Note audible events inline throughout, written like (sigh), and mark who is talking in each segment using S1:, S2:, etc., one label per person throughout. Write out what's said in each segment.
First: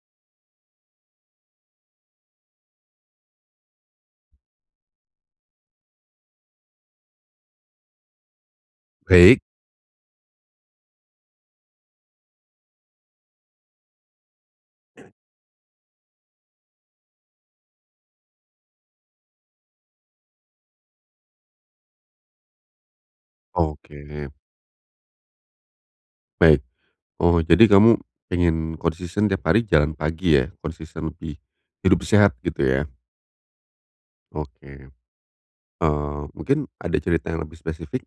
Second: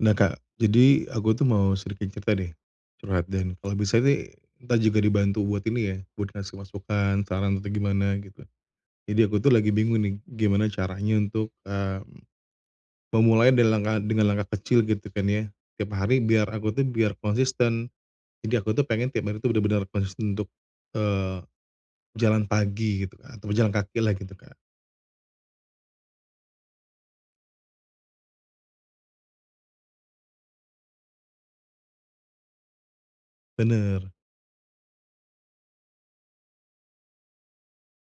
S1: Nah, Kak, jadi aku tuh mau sedikit cerita deh. Curhat dan kalau bisa sih kita juga dibantu buat ini ya, buat kasih masukan, saran, atau gimana gitu. Jadi, aku
S2: Baik.
S1: tuh lagi bingung nih gimana caranya untuk, mmm, memulai delengan dengan langkah kecil gitu kan ya tiap hari biar aku tuh biar konsisten jadi aku tuh pengen tiap hari tuh bener-bener konsisten untuk, eee, jalan pagi gitu, Kak, atau jalan kaki lah
S2: Oke.
S1: gitu, Kak.
S2: Baik. Oh jadi kamu pengen konsisten tiap hari jalan pagi ya? Konsisten lebih hidup sehat gitu ya?
S1: Bener.
S2: Oke. Eee, mungkin ada cerita yang lebih spesifik?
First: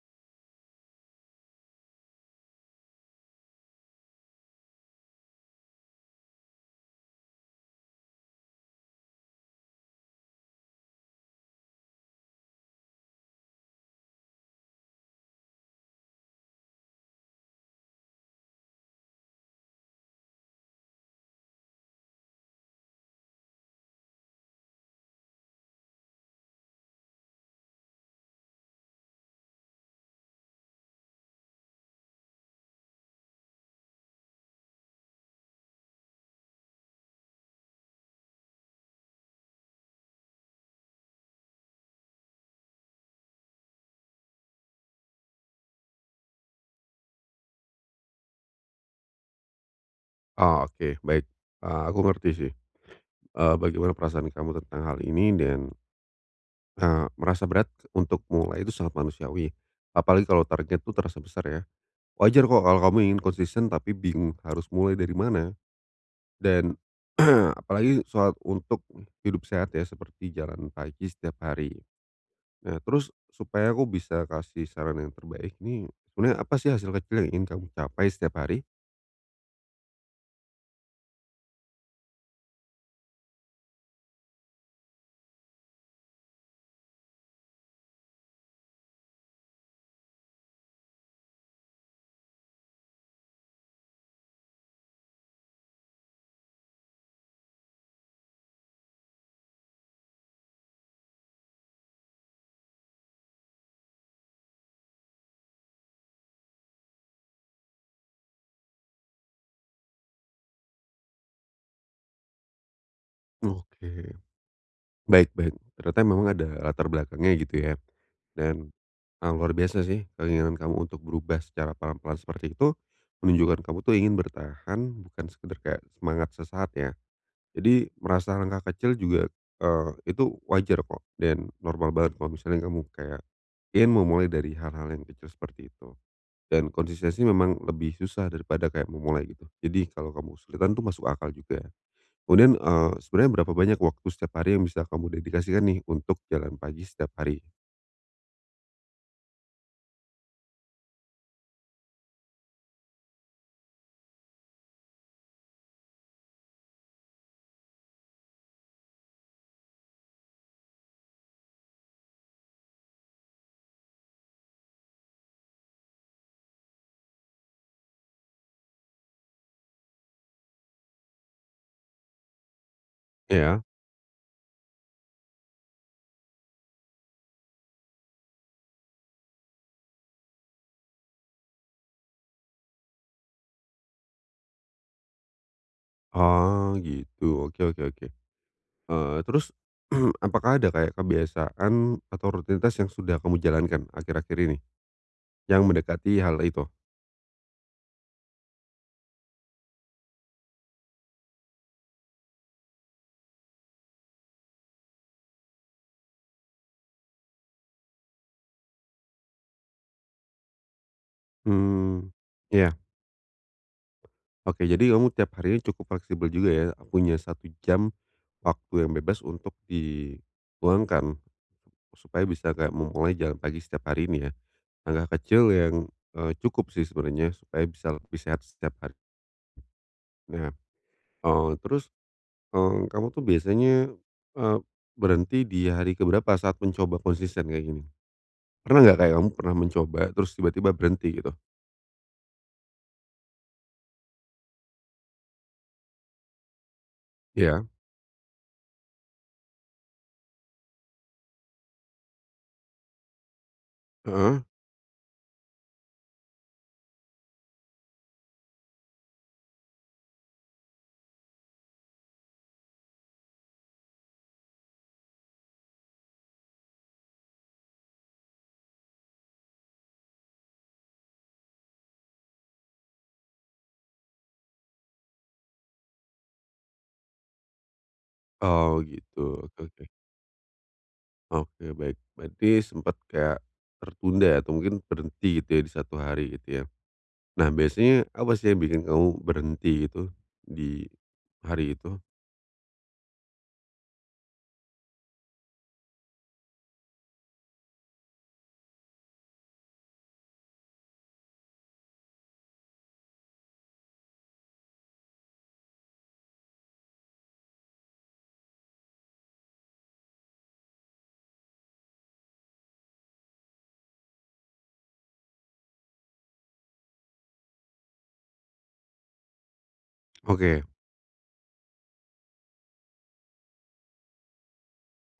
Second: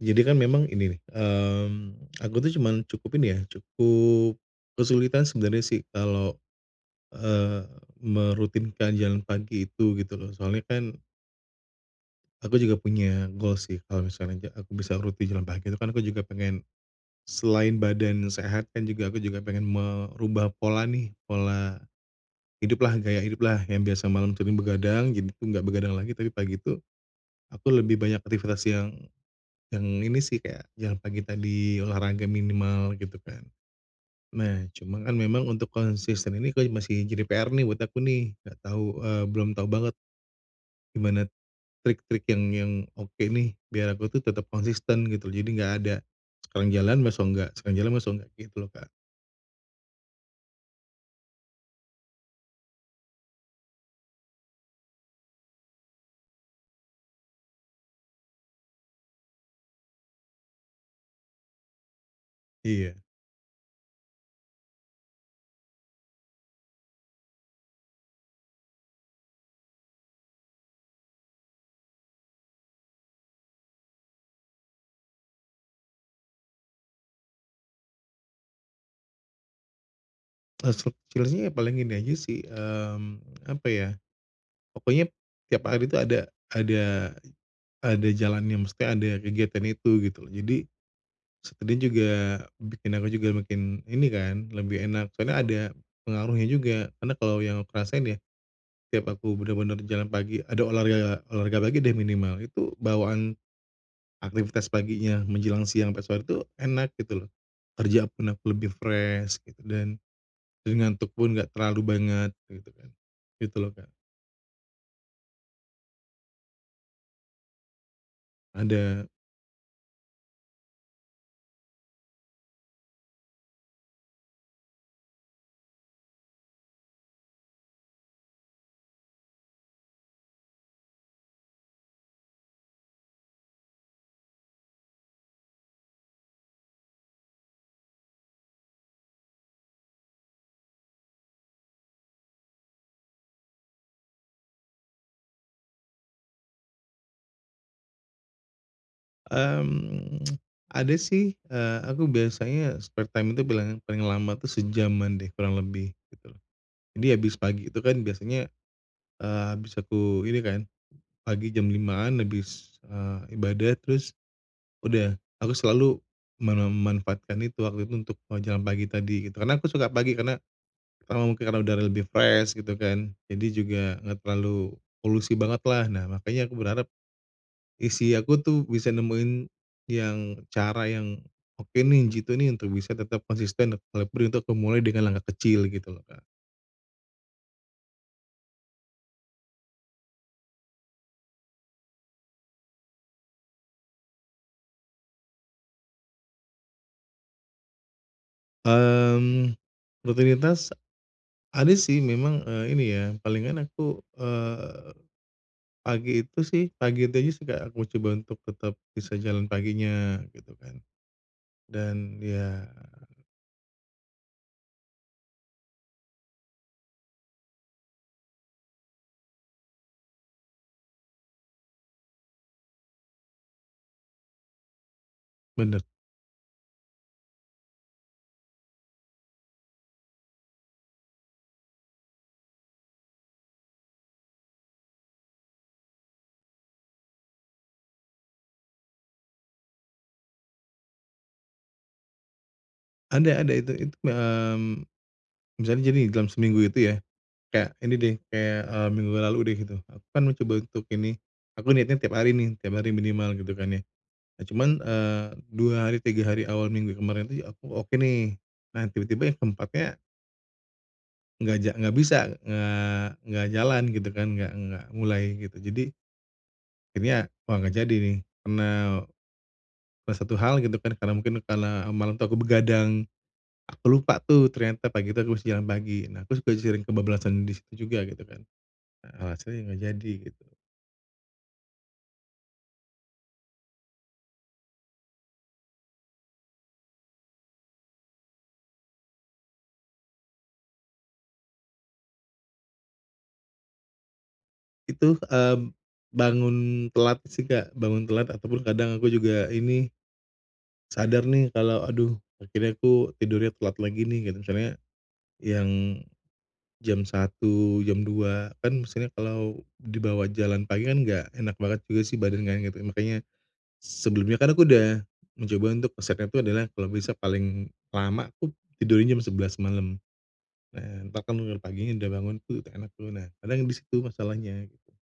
S1: Jadi kan memang ini nih, mmm, aku tuh cuman cukup ini ya, cukup kesulitan sebenarnya sih kalau, eee, merutinkan jalan pagi itu gitu loh soalnya kan aku juga punya goals sih, kalau misalnya ja aku bisa rutin jalan pagi itu kan aku juga pengen selain badan yang sehat, kan juga aku juga pengen merubah pola nih. Pola hiduplah, gaya hiduplah yang biasa malam sering begadang jadi tuh nggak begadang lagi. Tapi pagi itu aku lebih banyak aktivitas yang, yang ini sih, kayak jalan pagi tadi, olahraga minimal gitu kan. Nah, cuman kan memang untuk konsisten ini kayak masih jadi PR nih buat aku nih nggak tahu, eee belum tahu banget gimana trik-trik yang yang oke nih biar aku tuh tetap konsisten gitu. Jadi nggak ada sekarang jalan, besok enggak sekarang jalan, besok enggak, gitu loh, Kak.
S2: Oh oke baik, eee, aku ngerti sih. Eee, bagaimana perasaan kamu tentang hal ini dan, eee, merasa berat untuk mulai itu sangat manusiawi ya. Apalagi kalo target tuh terasa besar ya? Wajar kok kalo kamu
S1: Iya.
S2: ingin konsisten tapi bingung harus mulai dari mana. Dan (clears throat) apalagi soal untuk u hidup sehat ya seperti jalan pagi setiap hari. Nah, terus supaya aku bisa kasih saran yang terbaik ini, sebenernya apa sih hasil kecil yang ingin kamu capai setiap hari?
S1: Eee, seb sebenernya paling ini aja sih, mmm, apa ya, pokoknya tiap hari itu ada ada ada jalannya, maksudnya ada kegiatan itu gitu loh, jadi sekalian juga bikin aku juga makin ini kan, lebih enak soalnya ada pengaruhnya juga karena kalau yang aku rasain ya, tiap aku bener-bener jalan pagi ada olahraga olahraga pagi deh minimal, itu bawaan aktivitas paginya menjelang siang pas waktu enak gitu loh, kerja pun aku lebih fresh gitu dan dan ngantuk pun enggak terlalu banget kayak gitu kan. Gitu loh, Kak.
S2: Oke. Baik baik. Ternyata memang ada latar belakangnya gitu ya, dan,
S1: Ada.
S2: eee, luar biasa sih keinginan kamu untuk berubah secara pelan-pelan seperti itu, menunjukan kamu tuh ingin bertahan bukan sekedar kayak semangat sesaat ya. Jadi merasa langkah kecil juga, eee, itu wajar kok dan normal banget kalau misalnya kamu kayak ingin memulai dari hal-hal yang kecil seperti itu dan konsistensi memang lebih susah daripada kayak memulai gitu, jadi kalau kamu kesulitan tuh masuk akal juga. Kemudian, eee, sebenernya berapa banyak waktu setiap hari yang bisa kamu dedikasikan nih untuk jalan pagi setiap hari?
S1: Mhm, (tsk) ada sih, eee, aku biasanya spare time itu bilangnya paling lama tuh sejaman deh kurang lebih, gitu loh. Jadi, habis pagi itu kan biasanya, eee, habis aku ini kan, pagi jam 5.00-an habis, eee, ibadah terus udah, aku selalu memanfaatkan itu waktu itu untuk mau jalan pagi tadi gitu, karena aku suka pagi karena, karena mungkin karena udara lebih fresh gitu kan jadi
S2: Iya.
S1: juga enggak terlalu polusi banget lah nah makanya aku berharap, isi aku tuh bisa nemuin yang cara yang oke nih, jitu nih untuk bisa tetap konsisten nek walaupun itu aku mulai dengan langkah kecil gitu loh Kak.
S2: Oh, gitu. Oke oke oke. Eee, terus (clears throat) apakah ada kayak kebiasaan atau rutinitas yang sudah kamu jalankan akhir-akhir ini? Yang mendekati hal itu?
S1: Mmm, rutinitas ada sih memang, eee, ini ya palingan aku, eee, pagi itu sih pagi itu aja sih, Kak, aku coba untuk tetap bisa jalan paginya gitu kan,
S2: Hmm,
S1: dan, ya
S2: iya. Oke, jadi kamu tiap harinya cukup fleksibel juga ya, punya 1 jam waktu yang bebas untuk di luangkan supaya bisa kayak mau mulai jalan pagi setiap hari ini ya. Langkah kecil yang,
S1: Bener.
S2: eee, cukup sih sebenarnya supaya bisa lebih sehat setiap hari. Nah, eee, terus, eee, kamu tuh biasanya, eee, berhenti di hari keberapa saat mencoba konsisten kayak gini? Pernah nggak kayak kamu pernah mencoba terus tiba-tiba berhenti gitu?
S1: Ada ada itu itu mi mmm, misalnya jadi dalam seminggu itu ya,
S2: Iya.
S1: kayak ini deh kayak, eee, minggu lalu udah gitu, aku kan mau coba untuk ini, aku niatnya tiap hari nih, tiap hari minimal gitu kan ya.
S2: Heeh.
S1: Nah cuman, eee, 2 hari, 3 hari awal minggu kemarin itu aku oke nih, nah tiba-tiba yang ke-4-nya nggak ja nggak bisa, eee, nggak jalan gitu kan, nggak nggak mulai gitu. Jadi akhirnya wah nggak jadi nih karena, eee, satu hal gitu kan karena mungkin karena malam itu aku begadang. Aku lupa tuh ternyata pagi itu aku harus jalan pagi. Nah aku suka sering kebabalasan di situ juga gitu kan,
S2: Oh, gitu.
S1: nah alasannya
S2: Oke
S1: nggak
S2: oke.
S1: jadi gitu.
S2: Oke, baik. Berarti sempet kayak tertunda atau mungkin berhenti gitu ya di 1 hari gitu ya. Nah, biasanya apa sih yang bikin kamu berhenti itu, di hari itu?
S1: Itu, mmm, bangun telat sih, Kak, bangun telat ataupun kadang aku juga ini sadar nih kalo aduh akhirnya aku tidurnya kuat lagi nih, gitu. Misalnya yang jam 1.00, jam 2.00, kan maksudnya kalau dibawa jalan pagi kan nggak enak banget juga sih badan kan gitu, makanya sebelumnya kan aku udah mencoba untuk resepnya tuh adalah kalau besok paling lama tuh tidurnya jam 11.00 malam,
S2: Oke.
S1: eee, bahkan bangun paginya udah bangun tuh udah enak tuh, nah kadang di situ masalahnya.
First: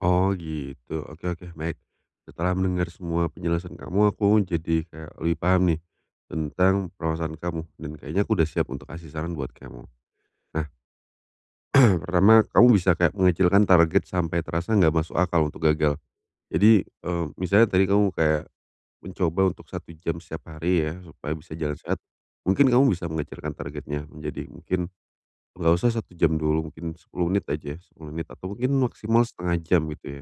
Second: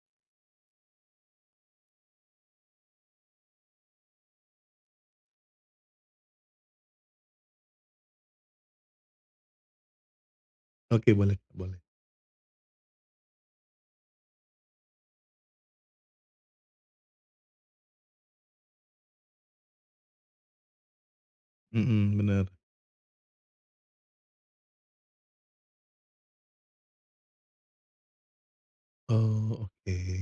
S2: Oh gitu, oke oke baik. Setelah mendengar semua penjelasan kamu aku jadi kayak lebih paham nih tentang permasalahan kamu dan kayaknya aku udah siap untuk kasih saran buat kamu. Nah
S1: Oke boleh boleh.
S2: (clears throat) pertama, kamu bisa kayak mengecilkan target sampai terasa nggak masuk akal untuk gagal. Jadi, eee, misalnya tadi kamu kayak mencoba untuk 1 jam setiap hari ya supaya bisa jalan sehat,
S1: Mhm bener.
S2: mungkin kamu bisa mengecilkan targetnya menjadi mungkin nggak usah 1 jam dulu, mungkin 10 menit aja, 10 menit atau mungkin maksimal 1/2
S1: Oh
S2: jam
S1: oke.
S2: gitu ya,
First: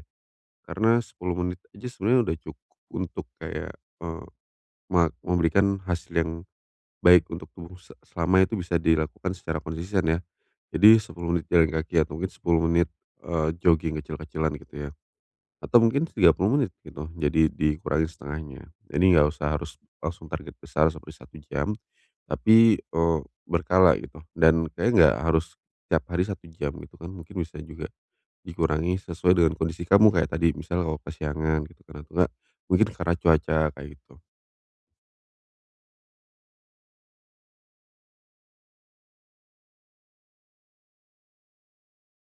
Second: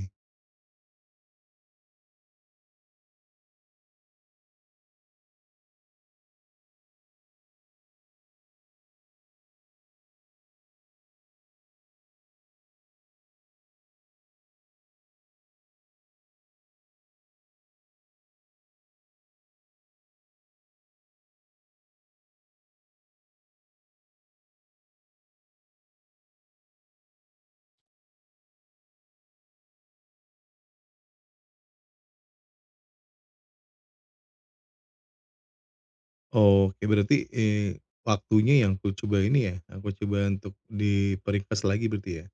S2: karena 10 menit aja sebenernya udah cukup untuk kayak, eee, ma memberikan hasil yang baik untuk tubuh se selama itu bisa dilakukan secara konsisten ya. Jadi 10 menit jalan kaki atau mungkin 10 menit, eee, jogging kecil-kecilan gitu ya, atau mungkin 30 menit gitu jadi dikurangi 1/2-nya. Jadi, nggak usah harus langsung target besar seperti 1 jam tapi, eee, berkala gitu, dan kayaknya gak harus tiap hari 1 jam gitu kan, mungkin bisa juga dikurangi sesuai dengan kondisi kamu kayak tadi misal kalau kesiangan gitu kan, atau nggak mungkin karena cuaca kayak gitu.
S1: Oh oke berarti, eee, waktunya yang kucoba ini ya, aku coba untuk diperingkas lagi berarti ya?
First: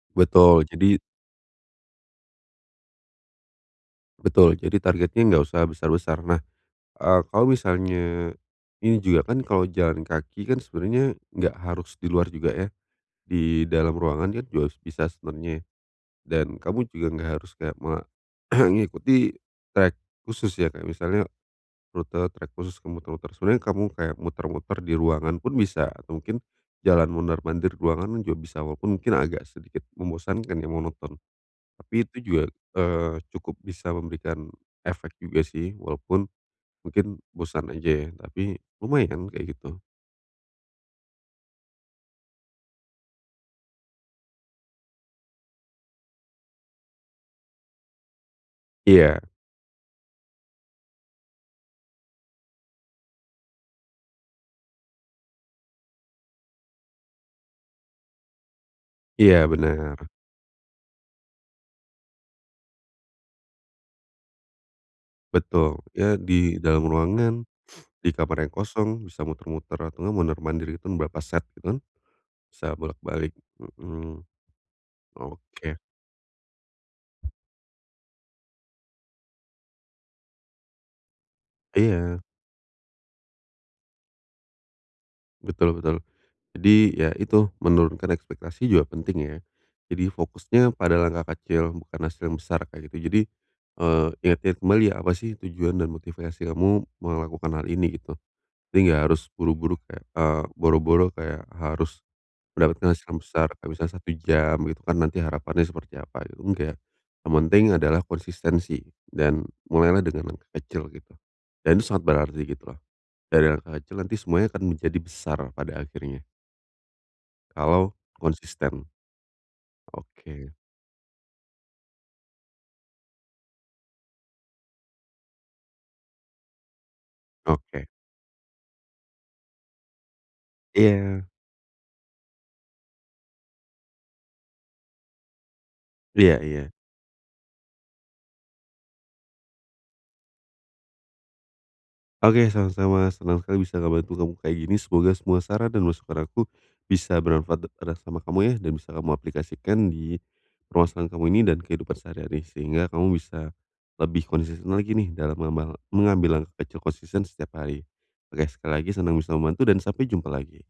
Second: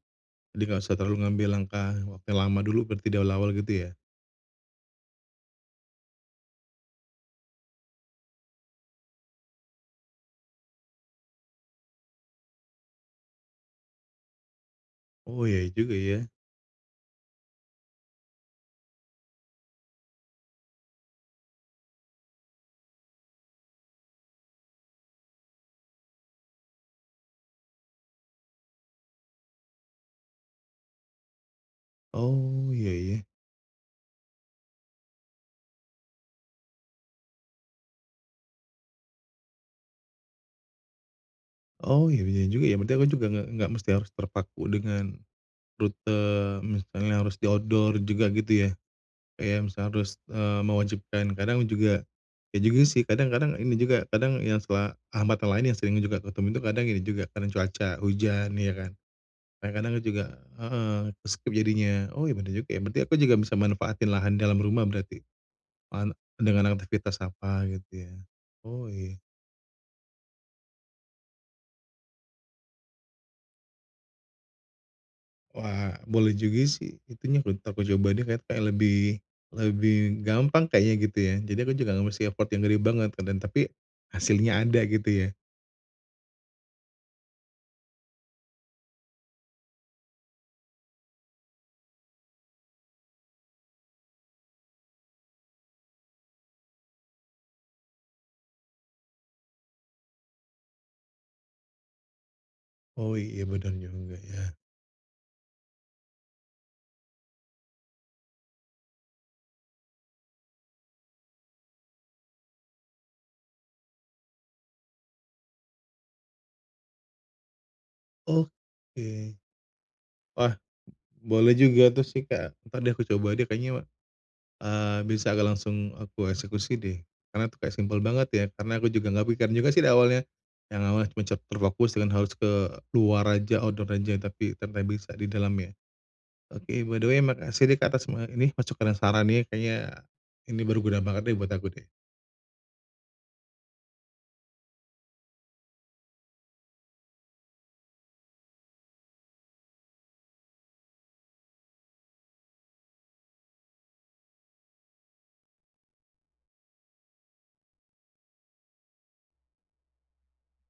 S1: Jadi
S2: Betul,
S1: nggak
S2: jadi
S1: usah terlalu ngambil langkah wa yang lama dulu, berarti dari awal gitu ya?
S2: Betul. Jadi targetnya nggak usah besar-besar. Nah, eee, kalau misalnya ini juga kan kalau jalan kaki kan sebenarnya nggak harus di luar juga ya. Di dalam ruangan kan juga bisa
S1: Oh iya
S2: sebenarnya
S1: juga ya.
S2: dan kamu juga nggak harus kayak me (clears throat) ngikuti trek khusus ya kayak misalnya rute trek khusus ke muter-muter. Sebenernya kamu kayak muter-muter di ruangan pun bisa atau mungkin jalan mondar-mandir ruangan juga bisa walaupun mungkin agak sedikit membosankan ya monoton. Tapi itu juga,
S1: Oh iya
S2: eee,
S1: ya.
S2: cukup bisa memberikan efek juga sih walaupun mungkin bosan aja ya tapi lumayan kayak gitu.
S1: Oh iya iya juga ya, berarti aku juga nggak nggak mesti harus terpaku dengan rute misalnya harus di outdoor juga gitu ya.
S2: Iya.
S1: Kayak misal harus, eee, mewajibkan kadang juga iya juga sih kadang kadang ini juga kadang yang suka, hambatan lain yang sering juga aku temuin tuh kadang ini juga karena cuaca, hujan, iya kan.
S2: Iya
S1: Kadang-kadang
S2: bener.
S1: juga heeh, ke-skip jadinya. Oh iya bener juga ya berarti aku juga bisa manfaatin lahan dalam rumah berarti?
S2: Betul,
S1: An
S2: ya di
S1: dengan
S2: dalam
S1: aktifitas
S2: ruangan,
S1: apa
S2: (sniffs)
S1: gitu
S2: di
S1: ya.
S2: kamar yang
S1: Oh
S2: kosong
S1: iya.
S2: bisa muter-muter, atau nggak mondar-mandir hitung beberapa set gitu kan bisa bolak-balik, mhm. Oke.
S1: Wah boleh juga sih, itu nyimpulin aku coba deh kayak kayak lebih lebih gampang kayaknya gitu ya, jadi aku juga nggak
S2: Iya.
S1: mesti repotin diri banget kan dan tapi hasilnya ada gitu ya.
S2: Betul betul. Jadi ya itu menurunkan ekspektasi juga penting ya. Jadi fokusnya pada langkah kecil bukan hasil yang besar kayak gitu. Jadi, eee, ingat-ingat kembali ya apa sih tujuan dan motivasi kamu melakukan hal ini gitu. Jadi nggak harus buru-buru kayak eee, boro-boro kayak harus mendapatkan hasil
S1: Oh
S2: yang
S1: iya,
S2: besar. Kayak
S1: bener
S2: misalnya 1
S1: juga ya.
S2: jam gitu kan nanti harapannya seperti apa gitu, enggak. Yang penting adalah konsistensi dan mulailah dengan langkah kecil gitu dan sangat berarti gitu loh. Dari langkah kecil nanti semuanya akan menjadi besar pada akhirnya. Kalau konsisten.
S1: Oke. Wah,
S2: Oke.
S1: boleh juga tuh sih, Kak. Entar deh, aku coba deh kayaknya, eee, bisa agak langsung aku eksekusi deh karena itu kayak
S2: Oke.
S1: simple banget ya, karena aku juga nggak kepikiran juga sih di awalnya, yang awalnya
S2: Iya.
S1: cuman cet terfokus dengan harus ke luar aja, outdoor aja tapi sampai bisa di dalam ya.
S2: Iya iya.
S1: Oke by the way, makasih nih, Kak, atas semua ini masukan dan sarannya kayaknya ini berguna banget deh buat aku deh.
S2: Oke, sama-sama, senang sekali bisa ngebantu kamu kayak gini, semoga semua saran dan masukan aku bisa bermanfaat d eras sama kamu ya dan bisa kamu aplikasikan di ruasan kamu ini dan kehidupan sehari-hari, sehingga kamu bisa lebih konsisten lagi nih dalam mema mengambil langkah kecil konsisten setiap hari. Oke, sekali lagi senang bisa membantu dan sampai jumpa lagi.